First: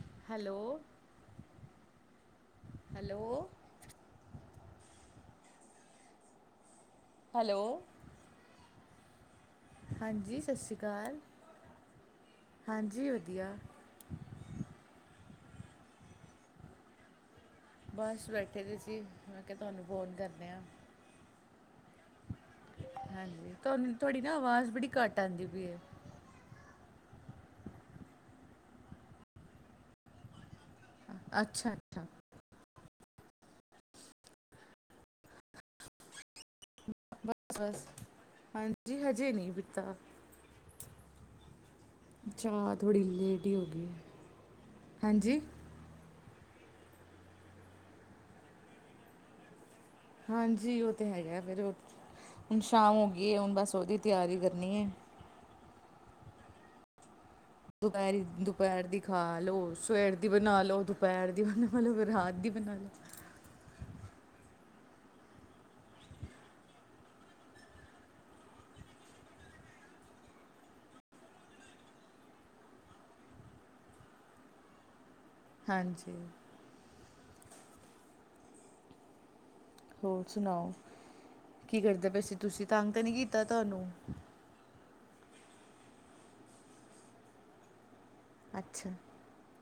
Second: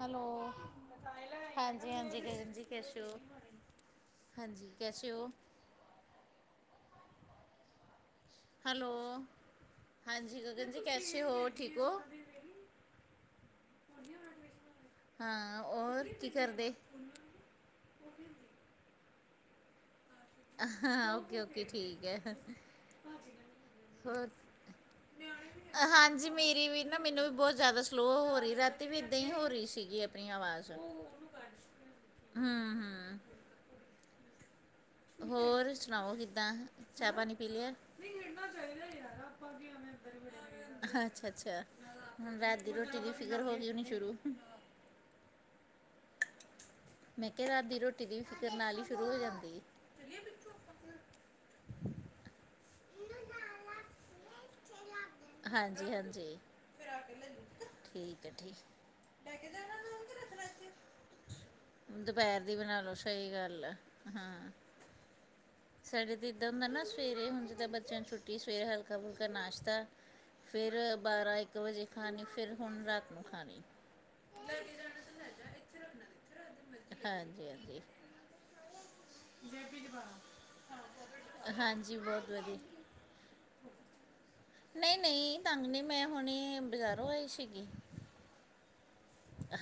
Hello. ਹਾਂਜੀ-ਹਾਂਜੀ ਗਗਨ ਜੀ ਕੈਸੇ ਹੋ? ਹੈਲੋ ਹਾਂਜੀ, ਕੈਸੇ ਹੋ? ਹੈਲੋ। ਹੈਲੋ। ਹਾਂਜੀ ਸਤਿ ਗਗਨ ਸ਼੍ਰੀ ਜੀ ਅਕਾਲ ਕੈਸੇ ਹੋ, ਠੀਕ ਹੋ? ਹਾਂਜੀ ਵਧੀਆ ਹਾਂ, ਔਰ ਕੀ ਕਰਦੇ? ਬਸ ਬੈਠੇ ਹੋਏ ਸੀ, ਮੈਂ ਕਿਹਾ ਤੁਹਾਨੂੰ ਫ਼ੋਨ ਕਰਨੇ ਆਂ। ਹਾਂ, ਓਕੇ-ਓਕੇ ਠੀਕ ਐ। ਹਾਂਜੀ, ਤੁਹਾਨੂੰ, ਤੁਹਾਡੀ ਨਾ ਅਵਾਜ਼ ਬੜੀ ਘੱਟ ਆਂਦੀ ਪਈ ਏ। ਹਾਂਜੀ, ਮੀਂ ਵੀ ਨਾ ਮੈਨੂੰ ਵੀ ਬਹੁਤ ਜਿਆਦਾ ਸਲੋਅ ਹੋ ਰਹੀ, ਰਾਤੀਂ ਵੀ ਏਦਾਂ ਹੀ ਹੋ ਰਹੀ ਸੀਗੀ, ਆਪਣੀ ਆਵਾਜ਼। ਅੱਛਾ-ਅੱਛਾ। ਹੂੰ, ਹੂੰ। ਹੋਰ ਸੁਣਾਓ, ਕਿੱਦਾਂ? ਚਾਹ-ਪਾਣੀ ਪੀ ਲਿਆ? ਬਸ ਹਾਂਜੀ ਹਜੇ ਨਹੀਂ ਪੀਤਾ ਅੱਛਾ। ਅੱਛਾ, ਰ੍ਹਾਤ ਦੀ ਚਾਹ ਰ੍ਹੋਟੀ ਥੋੜ੍ਹੀ ਦੀ ਫਿਕਰ ਲੇਟ ਹੀ ਹੋ ਹੋਗੀ ਹੋਣੀ, ਗਈ ਹੈ ਸ਼ੁਰੂ। ਹਾਂਜੀ! ''ਮੈਂ ਕਿਹਾ ਰਾਤ ਦੀ ਰੋਟੀ ਦੀ ਵੀ ਫ਼ਿਕਰ ਨਾਲ ਹੀ ਸ਼ੁਰੂ ਹੋ ਜਾਂਦੀ ਏ। ਹਾਂਜੀ, ਓਹ ਤਾਂ ਹੈਗਾ ਫਿਰ‌। ਹੁਣ ਸ਼ਾਮ ਹੋਗੀ ਏ, ਹੁਣ ਬਸ ਓਹਦੀ ਤਿਆਰੀ ਕਰਨੀ ਏ। ਹਾਂਜੀ-ਹਾਂਜੀ। ਦੁਪਹਿਰੀ, ਦੁਪਹਿਰ ਦੀ ਖਾਲੋ, ਜਾਣਾ ਨਾਲ ਕਿ ਸਵੇਰ ਦੀ ਰੱਖਣਾ ਬਣਾਲੋ, ਇੱਥੇ ਦੁਪਹਿਰ ਦੀ ਬਣਾਲੋ, ਫੇਰ ਰਾਤ ਦੀ ਬਣਾਲੋ। ਛਈ ਗੱਲ ਆ। ਹਾਂ [inaudible] ਸਾਡੇ ਤੇ ਇੱਦਾਂ ਹੁੰਦਾ ਨਾ ਸਵੇਰੇ ਹੁੰਣ ਜਿਦਾਂ ਬੱਚਿਆਂ ਨੂੰ ਛੁੱਟੀ ਏ, ਸਵੇਰੇ ਹਲਕਾ-ਫੁਲਕਾ ਨਾਸ਼ਤਾ ਫਿਰ ਬਾਰ੍ਹਾ-ਇੱਕ ਵਜੇ ਖਾਣੀ, ਫਿਰ ਹੁਣ ਰਾਤ ਨੂੰ ਖਾਣੀ। ਹਾਂਜੀ। ਹਾਂਜੀ-ਹਾਂਜੀ। ਹੋਰ ਸੁਣਾਓ, ਕੀ ਹਾਂਜੀ ਕਰਦੇ ਪਏ ਬਹੁਤ ਸੀ ਵਧੀਆ ਤੁਸੀਂ, ਤੰਗ ਤਾਂ ਨਹੀਂ ਕੀਤਾ ਤੁਹਾਨੂੰ? ਨਹੀਂ-ਨਹੀਂ ਤੰਗ ਨਹੀਂ, ਮੈਂ ਹੁਣੀ, ਬਜ਼ਾਰੋਂ ਆਈ ਸੀਗੀ। ਅੱਛਾ,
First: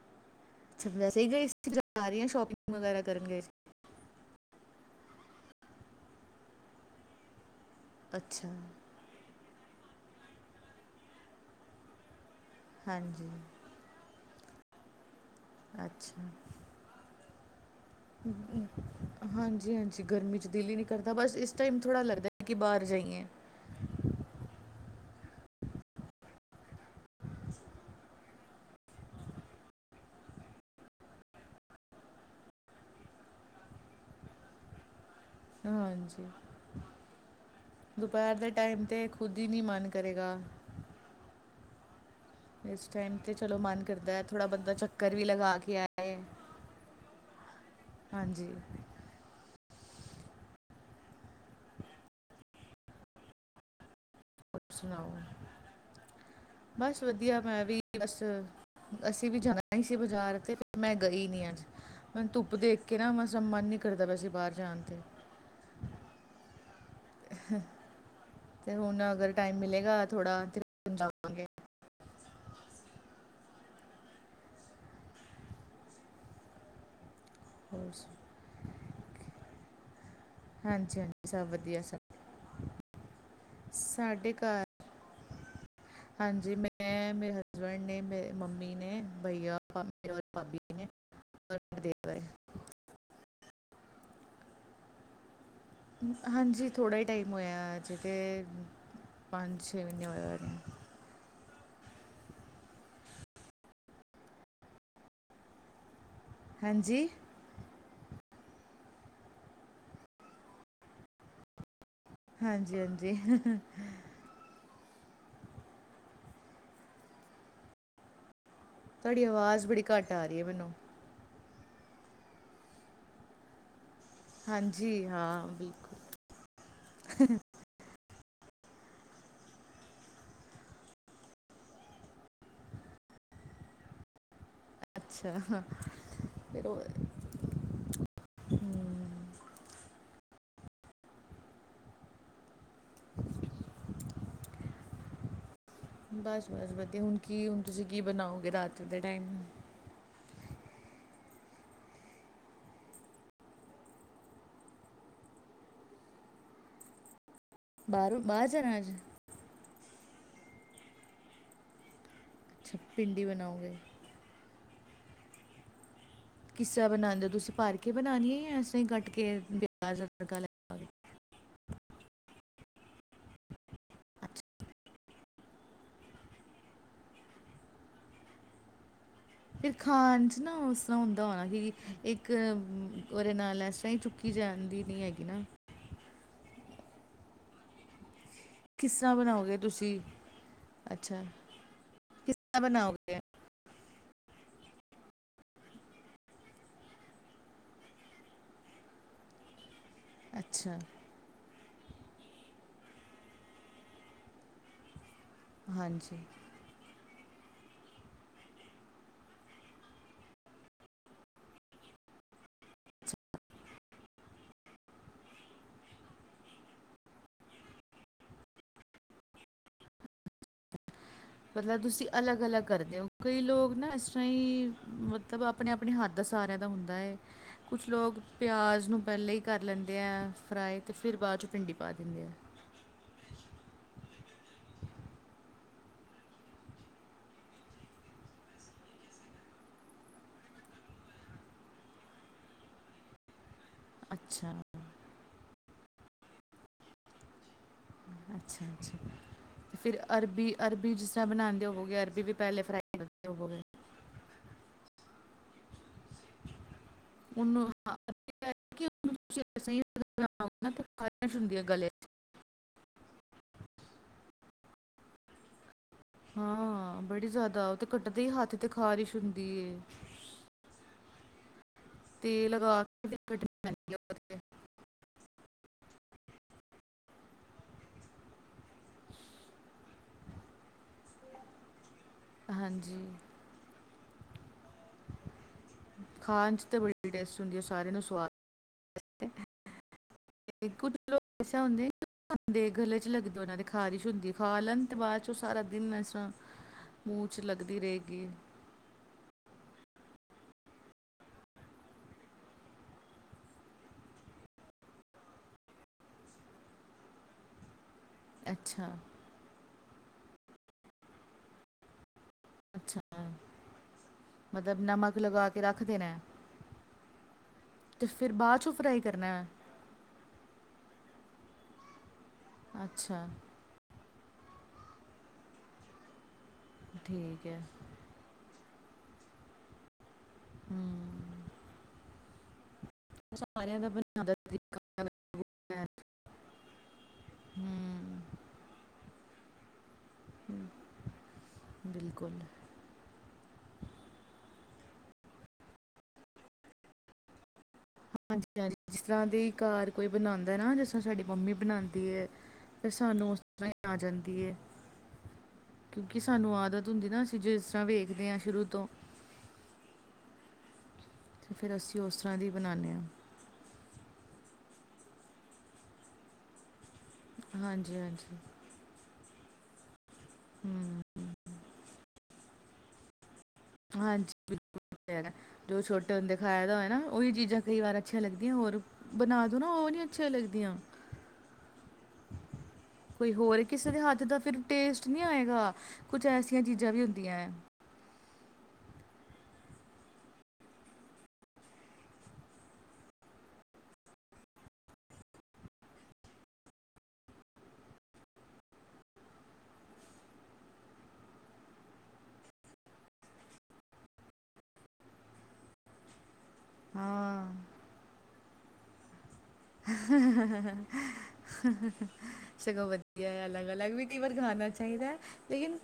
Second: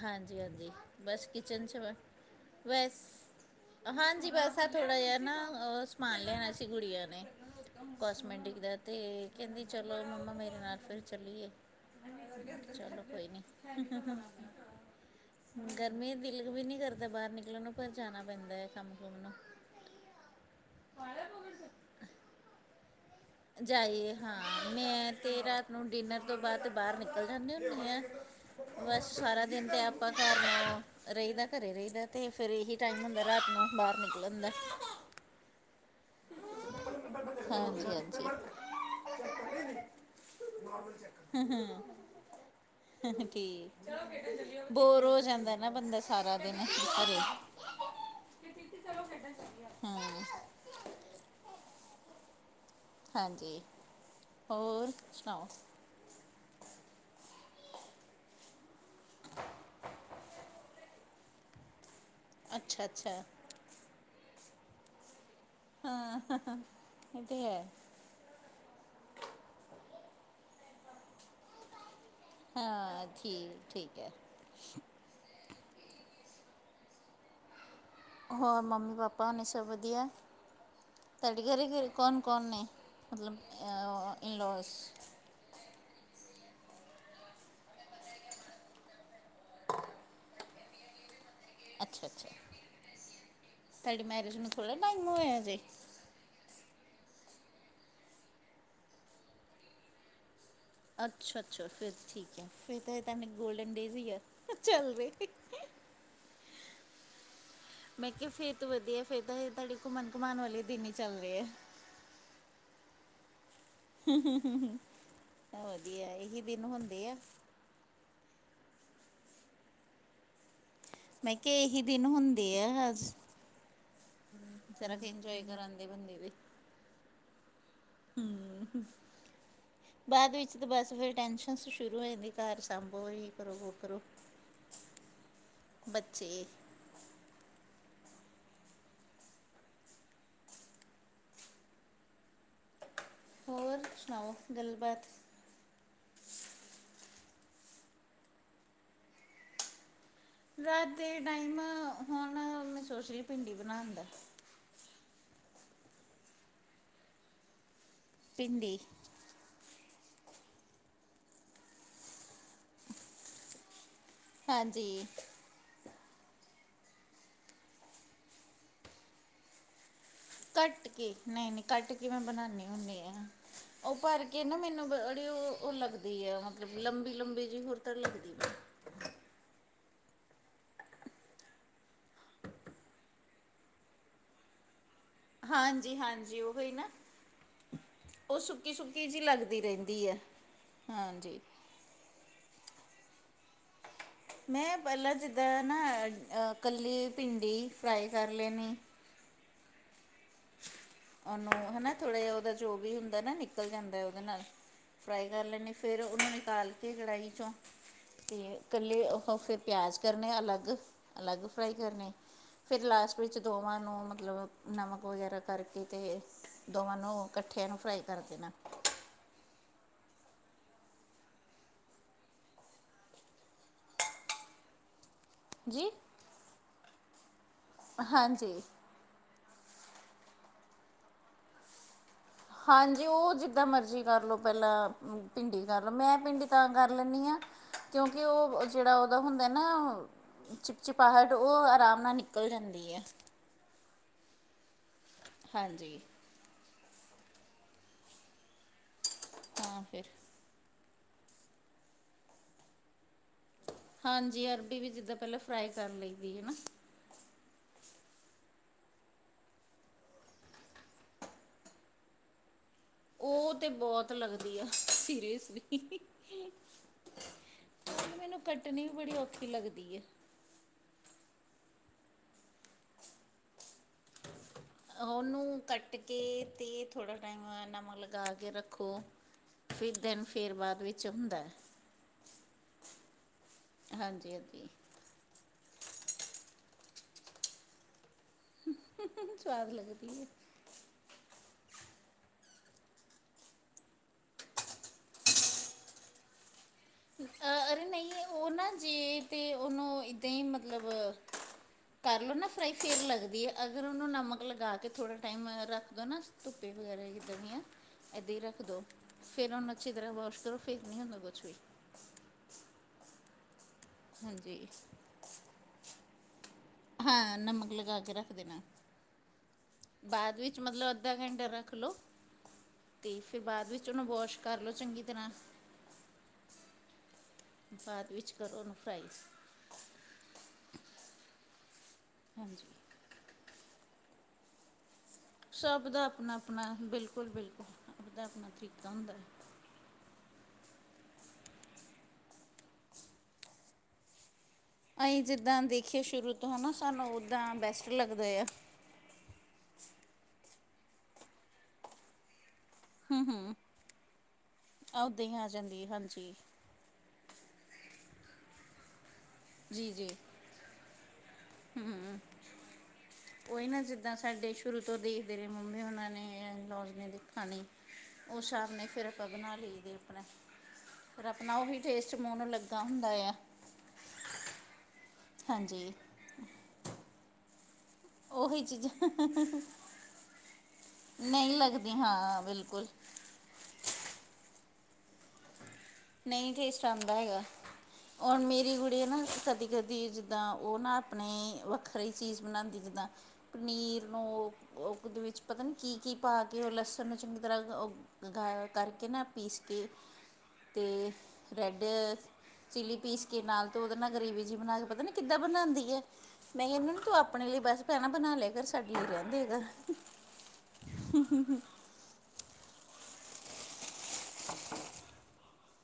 ਹਾਂਜੀ ਹਾਂਜੀ ਅੱਛਾ ਵੈਸੇ ਬਸ ਹੀ ਗਏ ਕਿਚਨ ਸੀ 'ਚ ਜਾਂ ਵਿਆਹ ਦੀਆਂ ਸ਼ੋਪਿੰਗ ਬਸ ਵਗੈਰਾ ਕਰਨ ਗਏ ਸੀ। ਹਾਂਜੀ ਬਸ ਆ ਥੋੜ੍ਹਾ ਜਿਹਾ ਨਾ, ਅ ਸਮਾਨ ਲਿਆਣਾ ਸੀ ਗੁੜੀਆ ਨੇ। ਅੱਛਾ ਕੋਸਮੈਟਿਕ ਦਾ, ਤੇ ਕਹਿੰਦੀ ਚਲੋ ਮੰਮਾ ਮੇਰੇ ਨਾਲ ਫਿਰ ਚੱਲੀਏ। ਹਾਂਜੀ। ਹ ਹ ਹ ਹ। ਗਰਮੀ'ਚ ਅੱਛਾ ਦਿਲ ਵੀ ਨੀ ਕਰਦਾ ਬਾਹਰ ਨਿਕਲਣ ਨੂੰ, ਪਰ ਜਾਣਾ ਪੈਂਦਾ ਹੈ ਕੰਮ-ਕੁੰਮ ਨੂੰ। ਗਰਮੀ'ਚ ਦਿਲ ਹੀ ਨਹੀਂ ਕਰਦਾ, ਬਸ ਇਸ ਟਾਈਮ ਥੋੜ੍ਹਾ ਲੱਗਦਾ ਹੈ ਕਿ ਬਾਹਰ ਜਾਈਏ। ਜਾਈਏ ਹਾਂ। 'ਮੈਂ' ਤੇ ਰਾਤ ਨੂੰ ਡਿਨਰ ਤੋਂ ਬਾਅਦ ਬਾਹਰ ਨਿਕਲ ਜਾਂਦੀ ਹੁੰਨੀ ਹਾਂ। ਬੱਸ ਸਾਰਾ ਦਿਨ ਤੇ ਆਪਾਂ ਘਰ ਨੂੰ ਰਹੀਦਾ, ਘਰੇ ਰਹੀਦਾ ਤੇ ਫੇਰ ਇਹੀ ਟਾਈਮ ਹੁੰਦਾ ਰਾਤ ਨੂੰ ਬਾਹਰ ਨਿਕਲਣ ਦਾ। ਹਾਂਜੀ। ਹਾਂਜੀ ਦੁਪਹਿਰ ਦੇ ਟਾਈਮ ਤੇ ਖੁਦ ਹੀ ਨੀ ਮਨ ਕਰੇਗਾ। ਇਸ ਟਾਈਮ ਹੂੰ-ਹੂੰ 'ਤੇ ਚਲੋ ਮਨ ਠੀਕ ਕਰਦਾ ਹੈ ਥੋੜ੍ਹਾ ਬੰਦਾ ਬੋਰ ਚੱਕਰ ਹੋ ਵੀ ਜਾਂਦਾ ਲਗਾ ਨਾ ਕੇ ਬੰਦਾ ਆਏ ਸਾਰਾ ਦਿਨ ਘਰੇ [inaudible] ਹਾਂਜੀ ਹਮ ਹਾਂਜੀ ਹੋਰ ਸੁਣਾਓ ਬਸ ਵਧੀਆ ਮੈਂ ਵੀ ਬਸ ਅਸੀਂ ਵੀ ਜਾਣਾ ਹੀ ਸੀ ਬਜ਼ਾਰ ਤੇ ਪਰ ਮੈਂ ਗਈ ਨੀ ਅੱਜ ਮੈਨੂੰ ਧੁੱਪ ਦੇਖ ਅੱਛਾ ਕੇ ਨਾ ਅੱਛਾ ਬਸ ਮਨ ਨਹੀਂ ਕਰਦਾ ਪਿਆ ਸੀ ਬਾਹਰ ਜਾਣ ਤੇ ਹਾਂ [inaudible] ਹਂ ਹੈ ਤੇ ਹੁਣ ਅਗਰ ਟਾਈਮ ਮਿਲੇਗਾ ਥੋੜਾ ਘੁੰਮਣ ਜਾਵਾਂਗੇ। ਹਾਂ ਠੀਕ-ਠੀਕ ਹੈ। ਹੋਰ ਸੁਣਾਓ ਹੋਰ ਮੰਮੀ-ਪਾਪਾ ਹੁਣੇ ਸਭ ਵਧੀਆ ਹਾਂਜੀ ਹਾਂਜੀ ਤੁਹਾਡੇ ਸਭ ਵਧੀਆ ਘਰੇ-ਘਰੇ ਸਭ ਕੌਣ ਕੌਣ ਨੇ ਮਤਲਬ ਸਾਡੇ ਘਰ ਇਨਲੋਜ ਹਾਂਜੀ ਮੈਂ ਮੇਰੇ ਹਸਬੈਂਡ ਨੇ ਮੇਰੇ ਮੰਮੀ ਨੇ ਭਈਆ ਔਰ ਭਾਬੀ ਨੇ ਔਰ ਮੇਰੇ ਦੇਵਰ ਅੱਛਾ-ਅੱਛਾ ਹੈ। ਤੁਹਾਡੀ ਮੈਰਿਜ ਨੂੰ ਥੋੜ੍ਹਾ ਟਾਈਮ ਹੋਇਆ ਅਜੇ ਹਾਂਜੀ ਥੋੜ੍ਹਾ ਹੀ ਟਾਈਮ ਹੋਇਆ ਜੇ ਤਾਂ ਪੰਜ ਛੇ ਮਹੀਨੇ ਹੋਏ। ਅੱਛਾ- ਅੱਛਾ ਫਿਰ ਠੀਕ ਹੈ ਫਿਰ ਤਾਂ ਇਹ ਤੁਹਾਨੂੰ ਗੋਲਡਨ ਡੇਜ਼ ਹੀ ਆ ਚੱਲ ਰਹੇ। ਹਾਂਜੀ ਮੈਂ ਕਿਹਾ ਫਿਰ ਤੋਂ ਵਧੀਆ ਫੇਰ ਤਾਂ ਤੁਹਾਡੇ ਘੁੰਮਣ ਘਾਮਣ ਵਾਲੇ ਦਿਨ ਹੀ ਚੱਲ ਰਹੇ ਹੈ। ਹਾਂਜੀ-ਹਾਂਜੀ [inaudible] ਵਧੀਆ ਇਹੀ ਦਿਨ ਹੁੰਦੇ ਆ। ਤੁਹਾਡੀ ਆਵਾਜ਼ ਬੜੀ ਘੱਟ ਆ ਰਹੀ ਹੈ ਮੈਨੂੰ ਮੈਂ ਕਿਹਾ ਇਹੀ ਦਿਨ ਹੁੰਦੇ ਆ। ਜਰਾ ਕੇ ਹਾਂਜੀ ਇੰਜੋਏ ਹਾਂ ਕਰ ਆਉਂਦੇ ਬਿਲਕੁਲ ਬੰਦੇ ਦੇ [inaudible] ਹੂੰ ਬਾਅਦ ਵਿੱਚ ਤਾਂ ਬਸ ਫਿਰ ਟੈਂਸ਼ਨਸ ਸ਼ੁਰੂ ਹੋ ਜਾਂਦੀ ਘਰ ਸਾਂਭੋ ਇਹ ਕਰੋ ਵੋ ਕਰੋ। ਅੱਛਾ ਬੱਚੇ ਉਹ ਹਮ ਹੋਰ ਸੁਣਾਓ ਗੱਲਬਾਤ ਬਸ-ਬਸ ਵਧੀਆ ਹੁਣ ਕੀ ਹੁਣ ਤੁਸੀਂ ਕੀ ਬਣਾਓਗੇ ਰਾਤ ਦੇ ਟਾਈਮ ਰਾਤ ਦੇ ਟਾਈਮ ਹੁਣ ਮੈਂ ਸੋਚ ਰਹੀ ਭਿੰਡੀ ਬਣਾਣ ਦਾ ਬਾਹਰੋਂ ਬਾਹਰ ਜਾਣਾ ਭਿੰਡੀ ਅੱਜ ਅੱਛਾ ਭਿੰਡੀ ਬਣਾਓਗੇ। ਹਾਂਜੀ ਕਿਸ ਤਰ੍ਹਾਂ ਬਣਾਂਦੇ ਹੋ ਤੁਸੀਂ ਭਰ ਕੇ ਬਣਾਣੀ ਹੈ ਜਾਂ ਇਸ ਤਰ੍ਹਾਂ ਹੀ ਕੱਟ ਕੇ ਪਿਆਜ ਅਦਰਕ ਦਾ ਤੜਕਾ ਲ ਕੱਟ ਕੇ ਨਹੀਂ-ਨਹੀਂ ਕੱਟ ਕੇ ਮੈਂ ਬਣਾਂਨੀ ਹੁੰਨੀ ਹਾਂ। ਉਹ ਭਰ ਅੱਛਾ ਕੇ ਨਾ ਮੈਨੂੰ ਬੜੀ ਉਹ-ਉਹ ਲੱਗਦੀ ਆ ਮਤਲਬ ਲੰਬੀ-ਲੰਬੀ ਜਿਹੀ ਹੋਰ ਤਾਂ ਲੱਗਦੀ। ਫਿਰ ਖਾਣ 'ਚ ਨਾ ਉਸ ਤਰ੍ਹਾਂ ਹੁੰਦਾ ਹੋਣਾ ਕਿ ਇੱਕ ਉਹਦੇ ਨਾਲ ਲੈ ਇਸ ਤਰਾਂ ਚੁ ਕੀ ਜਾਣਦੀ ਨਹੀਂ ਹੈਗੀ ਨਾ। ਹਾਂਜੀ-ਹਾਂਜੀ ਉਹ ਹੀ ਨਾ ਉਹ ਸੁ ਕਿਸ ਸੁੱਕੀ-ਸੁੱਕੀ ਤਰ੍ਹਾਂ ਜੀ ਬਣਾਓਗੇ ਲੱਗਦੀ ਤੁਸੀਂ ਰਹਿੰਦੀ ਹੈ ਹਾਂਜੀ। ਦਾਂ ਬਣਾਓਗੇ। [inaudible] ਮੈਂ ਪਹਿਲਾਂ ਜਿੱਦਾਂ ਨਾ ਕੱਲੀ ਭਿੰਡੀ ਫਰਾਈ ਕਰ ਲੈਣੀ। ਅੱਛਾ ਉਹਨੂੰ ਹਨਾ ਥੋੜ੍ਹਾ ਜਿਹਾ ਉਹਦਾ ਜੋ ਵੀ ਹੁੰਦਾ ਨਾ ਨਿਕਲ ਜਾਂਦਾ ਉਹਦੇ ਨਾਲ ਫਰਾਈ ਕਰ ਲੈਂਦੇ ਫਿਰ ਹਾਂਜੀ ਉਹਨੂੰ ਨਿਕਾਲ ਕੇ ਕੜਾਹੀ ਚੋਂ ਤੇ ਇਕੱਲੇ ਉਹ ਫਿਰ ਪਿਆਜ਼ ਕਰਨੇ ਅਲੱਗ-ਅਲੱਗ ਫਰਾਈ ਕਰਨੇ। ਫਿਰ ਲਾਸਟ ਵਿੱਚ ਦੋਵਾਂ ਨੂੰ ਮਤਲਬ ਨਮਕ ਵਗੈਰਾ ਕਰਕੇ, ਤੇ ਦੋਵਾਂ ਨੂੰ ਇਕੱਠਿਆਂ ਨੂੰ ਫਰਾਈ ਕਰ ਦੇਣਾ। ਮਤਲਬ ਤੁਸੀਂ ਅਲੱਗ, ਅਲੱਗ ਕਰਦੇ ਹੋ, ਕਈ ਲੋਕ ਨਾ ਇਸ ਤਰ੍ਹਾਂ ਹੀ, ਮਤਲਬ ਆਪਣੇ ਜੀ ਆਪਣੇ ਹੱਥ ਦਾ ਸਾਰਿਆਂ ਦਾ ਹੁੰਦਾ ਹੈ, ਕੁਛ ਲੋਕ ਹਾਂਜੀ ਪਿਆਜ਼ ਨੂੰ ਪਹਿਲੇ ਕਰ ਲੈਂਦੇ ਹੈ ਫਰਾਈ, ਤੇ ਫਿਰ ਬਾਅਦ 'ਚ ਭਿੰਡੀ ਪਾ ਦਿੰਦੇ ਆ। ਹਾਂਜੀ ਉਹ ਜਿੱਦਾਂ ਮਰਜ਼ੀ ਕਰ ਲਉ, ਪਹਿਲਾਂ ਭਿੰਡੀ ਕਰ ਲਉ, ਮੈਂ ਭਿੰਡੀ ਤਾਂ ਕਰ ਲੈਂਦੀ ਹਾਂ। ਕਿਉਂਕਿ ਉਹ ਜਿਹੜਾ ਉਹਦਾ ਹੁੰਦਾ ਨਾ। ਚਿਪਚਿਪਾਹਟ, ਉਹ ਆਰਾਮ ਨਾਲ ਨਿਕਲ ਜਾਂਦੀ ਹੈ। ਅੱਛਾ। ਹਾਂਜੀ। ਅੱਛਾ, ਅੱਛਾ ਫਿਰ ਅਰਬੀ, ਅਰਬੀ ਜਿਸ ਤਰ੍ਹਾਂ ਬਣਾਉਂਦੇ ਹੋਵਗੇ, ਅਰਬੀ ਵੀ ਪਹਿਲੇ ਫਰਾਈ ਬ [unintelligible] ਹਾਂਜੀ ਅਰਬੀ ਵੀ ਜਿੱਦਾਂ ਪਹਿਲਾਂ ਫਰਾਈ ਕਰ ਲਈਦੀ ਹਨਾ। ਉਨੂੰ ਸਹੀ ਤਰੀਕੇ ਨਾਲ ਨਾ ਬਣਾਓ, ਤਾਂ ਖਾਦਿਸ਼ ਹੁੰਦੀ ਆ ਗਲੇ ਵਿੱਚ। ਉਹ ਤੇ ਬਹੁਤ ਲੱਗਦੀ ਆ, ਸੀਰੀਅਸਲੀ ਹਾਂ ਬੜੀ ਜ਼ਿਆਦਾ, ਉਹ ਤੇ ਕੱਟਦੇ ਹੀ ਮੈਨੂੰ ਹੱਥ ਤੇ ਕੱਟਣੀ ਵੀ ਖ਼ਾਰਿਸ਼ ਬੜੀ ਔਖੀ ਹੁੰਦੀ। ਲੱਗਦੀ ਹੈ ਤੇ ਲਗਾ ਕੇ, ਤੇ ਕਟਣੀ ਪਹਿਦੀ ਐ ਉਹਨੂੰ ਕੱਟ ਕੇ ਤੇ ਥੋੜ੍ਹਾ ਟਾਈਮ, ਨਮਕ ਲਗਾ ਕੇ ਰੱਖੋ ਫਿਰ ਦਿਨ, ਫੇਰ ਬਾਅਦ ਵਿੱਚ ਹੁੰਦਾ ਹੈ ਹਾਂਜੀ ਹਾਂਜੀ ਹਾਂਜੀ ਖਾਣ ਚ ਤੇ ਬੜੀ ਟੇਸਟੀ ਹੁੰਦੀ ਐ, ਸਾਰਿਆਂ ਨੂੰ ਸਵਾਦ ਸਵਾਦ ਲੱਗਦੀ ਹੈ ਇੱਕ ਔ ਦੀ ਲੁਕ ਇਸ ਤਰਹ ਹੋਂਦੀ ਏ ਖਾਂਦੇ, ਗਲੇ ਚ ਲੱਗਦੇ ਉਹਨਾਂ ਦੀ ਖ਼ਾਰਿਸ਼ ਹੁੰਦੀ, ਖਾ ਲੈਣ ਤੇ ਬਾਅਦ ਚ ਉਹ ਸਾਰਾ ਦਿਨ ਨਸ਼ਾ। ਮੂੰਹ 'ਚ ਅ ਲੱਗਦੀ ਅਰੇ ਨਹੀਂ ਰਹੇਗੀ। ਉਹ ਜੀ। ਅਤੇ ਉਹਨੂੰ, ਇੱਦਾਂ ਹੀ ਮਤਲਬ ਕਰ ਲਉ ਨਾ ਫਰਾਈ, ਫਿਰ ਲੱਗਦੀ ਹੈ, ਅਗਰ ਉਹਨੂੰ ਨਮਕ ਲਗਾ ਕੇ ਥੋੜ੍ਹਾ ਟਾਈਮ ਰੱਖ ਦਿਉ ਨਾ। ਧੁੱਪੇ ਵਗੈਰਾ ਕੀਤੀ ਦੀ ਆ। ਇੱਦਾਂ ਹੀ ਰੱਖ ਦੋ, ਅੱਛਾ ਫੇਰ ਉਹਨੂੰ ਅੱਛੀ ਤਰ੍ਹਾਂ ਵਾਸ਼ ਕਰੋ, ਫਿਰ ਨਹੀਂ ਹੁੰਦਾ ਕੁਛ ਵੀ। ਅੱਛਾ, ਹਾਂਜੀ ਮਤਲਬ ਨਮਕ ਲਗਾ ਕੇ ਰੱਖਦੇਣਾ। ਹਾਂ ਨਮਕ ਲਗਾ ਤੇ ਕੇ ਫਿਰ ਰੱਖ ਬਾਅਦ ਦੇਣਾ ਚੋਂ ਫਰਾਈ ਕਰਨਾ ਹੈ। ਬਾਅਦ ਵਿੱਚ, ਮਤਲਬ ਅੱਧਾ ਘੰਟਾ ਰੱਖ ਲਓ, ਤੇ ਅੱਛਾ ਫਿਰ ਬਾਅਦ ਵਿੱਚ ਉਹਨੂੰ ਵਾਸ਼ ਕਰਲਓ ਚੰਗੀ ਤਰ੍ਹਾਂ। ਠੀਕ ਹੈ। ਬਾਅਦ ਵਿੱਚ ਕਰੋ ਉਹਨੂੰ ਫਰਾਈ। ਹੂੰ ਹਾਂਜੀ। ਸਾਰਿਆਂ ਦਾ ਬਨਾਣ ਦਾ ਤਰੀਕਾ। ਅਲੱਗ ਹੁੰਦਾ ਹੈ। ਸਭ ਦਾ ਆਪਣਾ ਆਪਣਾ ਬਿਲਕੁਲ ਬਿਲਕੁਲ ਹੂੰ ਆਪਣਾ ਆਪਣਾ ਤਰੀਕਾ ਹੁੰਦਾ ਬਿਲਕੁਲ ਅਸੀਂ ਜਿੱਦਾਂ ਦੇਖੀਏ ਸ਼ੁਰੂ ਤੋਂ ਹੈ ਨਾ, ਸਾਨੂੰ ਉੱਦਾਂ ਬੈਸਟ ਲੱਗਦਾ ਆ ਹਾਂਜੀ ਹਾਂਜੀ ਜਿਸ ਤਰ੍ਹਾਂ ਦੀ ਘਰ ਕੋਈ ਬਣਾਉਂਦਾ ਨਾ, ਜਿਸ ਤਰ੍ਹਾਂ ਸਾਡੀ ਮੰਮੀ ਬਣਾਉਂਦੀ ਹੈ ਫਿਰ ਹੂੰ ਸਾਨੂੰ ਉਸ ਹੂੰ ਤਰਾਂ ਆ ਜਾਂਦੀ ਹੈ, ਓਦਾਂ ਹੀ ਆ ਜਾਂਦੀ ਹੈ ਕਿਉਂਕਿ ਹਾਂਜੀ ਸਾਨੂੰ ਆਦਤ ਹੁੰਦੀ ਨਾ ਜਿਸ ਤਰ੍ਹਾਂ ਵੇਖਦੇ ਹਾਂ ਸ਼ੁਰੂ ਤੋਂ ਜੀ ਜੀ ਫਿਰ ਅਸੀਂ ਉਸ ਤਰ੍ਹਾਂ ਦੀ ਬਣਾਉਂਦੇ ਹਾਂ ਉਹੀ ਨਾ ਜਿੱਦਾਂ ਸਾਡੇ ਸ਼ੁਰੂ ਤੋਂ ਦੇਖਦੇ ਰਹੇ ਮੰਮੀ, ਉਹਨਾਂ ਨੇ ਲੋਸ ਨੇ ਖਾਣੀ, ਹਾਂਜੀ ਹਾਂਜੀ ਉਸ ਹਿਸਾਬ ਨਾਲ ਫਿਰ ਆਪਾਂ ਬਣਾ ਲਈ ਦੇ ਫਿਰ ਹੂਮ ਆਪਣਾ ਉਹ ਵੀ ਟੇਸਟ, ਮੂੰਹ ਨੂੰ ਲੱਗਾ ਹੁੰਦਾ ਆ ਹਾਂਜੀ ਬਿਲਕੁਲ ਠੀਕ ਹੈ, ਜੋ ਹਾਂਜੀ ਛੋਟੇ ਹੁੰਦੇ ਖਾਏ ਦਾ ਹੋਇ ਨਾ ਉਹੀ ਚੀਜ਼ਾਂ ਕਈ ਵਾਰ ਅੱਛੀਆਂ ਲੱਗਦੀਆਂ ਉਹੀ ਹੋਰ ਚੀਜ਼ਾਂ ਬਣਾ ਦੋ ਨਾ ਉਹ ਨਹੀਂ ਅੱਛੀਆਂ ਲਗਦੀਆਂ। ਨਹੀਂ ਲੱਗਦੀ ਹਾਂ ਬਿਲਕੁਲ। ਕੋਈ ਹੋਰ ਕਿਸੇ ਦੇ ਹੱਥ ਦਾ ਫਿਰ ਟੇਸਟ ਨਹੀਂ ਆਏਗਾ ਕੁਝ ਐਸੀਆਂ ਚੀਜ਼ਾਂ ਵੀ ਹੁੰਦੀਆਂ ਹੈ। ਮਣ ਮੇਰੀ ਕੁੜੀ ਨਾ ਕਦੀ ਕਦੀ ਜਿੱਦਾਂ ਉਹ ਨਾ ਆਪਣੇ ਵੱਖਰੀ ਚੀਜ਼ ਬਣਾਦੀ ਜਿੱਦਾਂ ਪਨੀਰ ਨੂੰ ਵਿੱਚ ਪਤਾ ਨਹੀਂ ਕੀ ਕੀ ਪਾ ਕੇ ਉਹ ਲਸਣ ਨੂੰ ਚੰਗੀ ਤਰ੍ਹਾਂ ਗ ਕਰਕੇ ਨਾ ਪੀਸ ਕੇ। ਅਤੇ ਰੈੱਡ। ਚਿੱਲੀ ਪੀਸ ਕੇ ਨਾਲ ਤੇ ਉਹਦੇ ਨਾਲ ਗ੍ਰਰੇਵੀ ਜਿਹੀ ਬਣਾ ਕੇ ਪਤਾ ਨਹੀਂ ਕਿੱਦਾਂ ਬਣਾਉਂਦੀ ਹੈ। ਮੈਂ ਇਹਨਾਂ ਨੂੰ ਤੂੰ ਆਪਣੇ ਹਾਂ ਲਈ ਬਸ ਭੈਣਾ ਬਣਾ ਲਿਆ ਘਰ ਸਾਡੇ ਲਈ ਰਹਿੰਦੇ ਕਰ ਸ਼ਗੋਪਤੀ ਹੈ ਅਲੱਗ ਅਲਗ ਵੀ ਕੀਵਰ ਖਾਣਾ ਚਾਹੀਦਾ ਹੈ ਲੇਕਿਨ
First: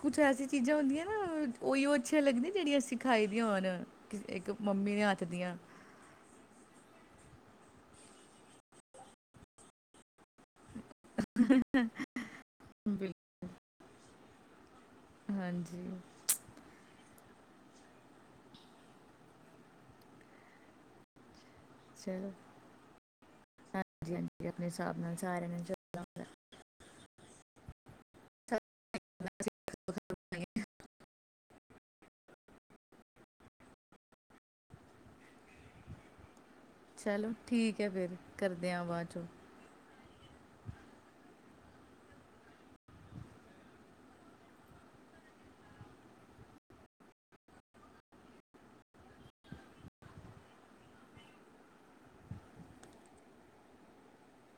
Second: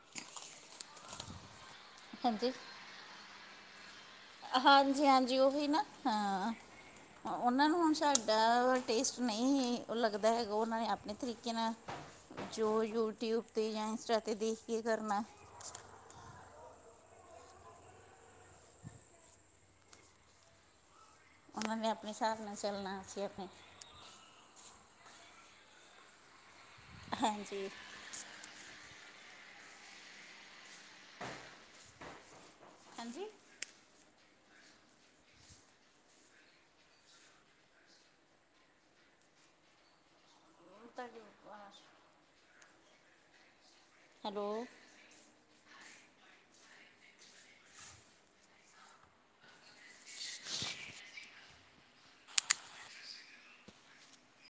ਕੁਛ ਐਸੀ ਚੀਜ਼ਾਂ ਹੁੰਦੀਆਂ ਨਾ ਉਹੀਓ ਅੱਛੀਆਂ ਲੱਗਦੀਆਂ ਹਾਂਜੀ ਜਿਹੜੀਆਂ ਸਿਖਾਈ ਦੀਆਂ ਹੋਣ। ਕਿਸ- ਇੱਕ ਮੰਮੀ ਦੇ ਹਾਂਜੀ ਹੱਥ ਹਾਂਜੀ ਦੀਆਂ ਉਹੀ ਨਾ। ਹਾਂ ਉਹਨਾਂ ਨੂੰ ਹੁਣ ਸਾਡਾ ਟੇਸਟ ਨਹੀਂ। ਉਹ ਲੱਗਦਾ ਹੈਗਾ। ਉਹਨਾਂ ਨੇ ਆਪਣੇ ਤਰੀਕੇ ਨਾ, ਜੋ ਯੂਟਿਊਬ ਬਿਲਕੁਲ 'ਤੇ ਜਾਂ ਇੰਸਟਾ 'ਤੇ ਦੇ ਕੀ ਕਰਨਾ? ਹਾਂਜੀ। ਉਹਨਾਂ ਨੇ ਆਪਣੇ ਚਲੋ ਹਿਸਾਬ ਨਾਲ ਚੱਲਣਾ। ਅਸੀਂ ਆਪਣੇ। ਹਾਂਜੀ ਹਾਂਜੀ ਆਪਣੇ ਹਿਸਾਬ ਨਾਲ ਸਾਰਿਆਂ ਨੇ ਚਲ ਹਾਂਜੀ [unintelligible] ਹਾਂਜੀ ਚਲੋ ਠੀਕ ਹੈ ਫਿਰ। ਕਰਦੇ ਆ ਬਾਅਦ ਚੋਂ। ਹਤਾ ਗ ਕੁ ਆ [unintelligible] ਹੈਲੋ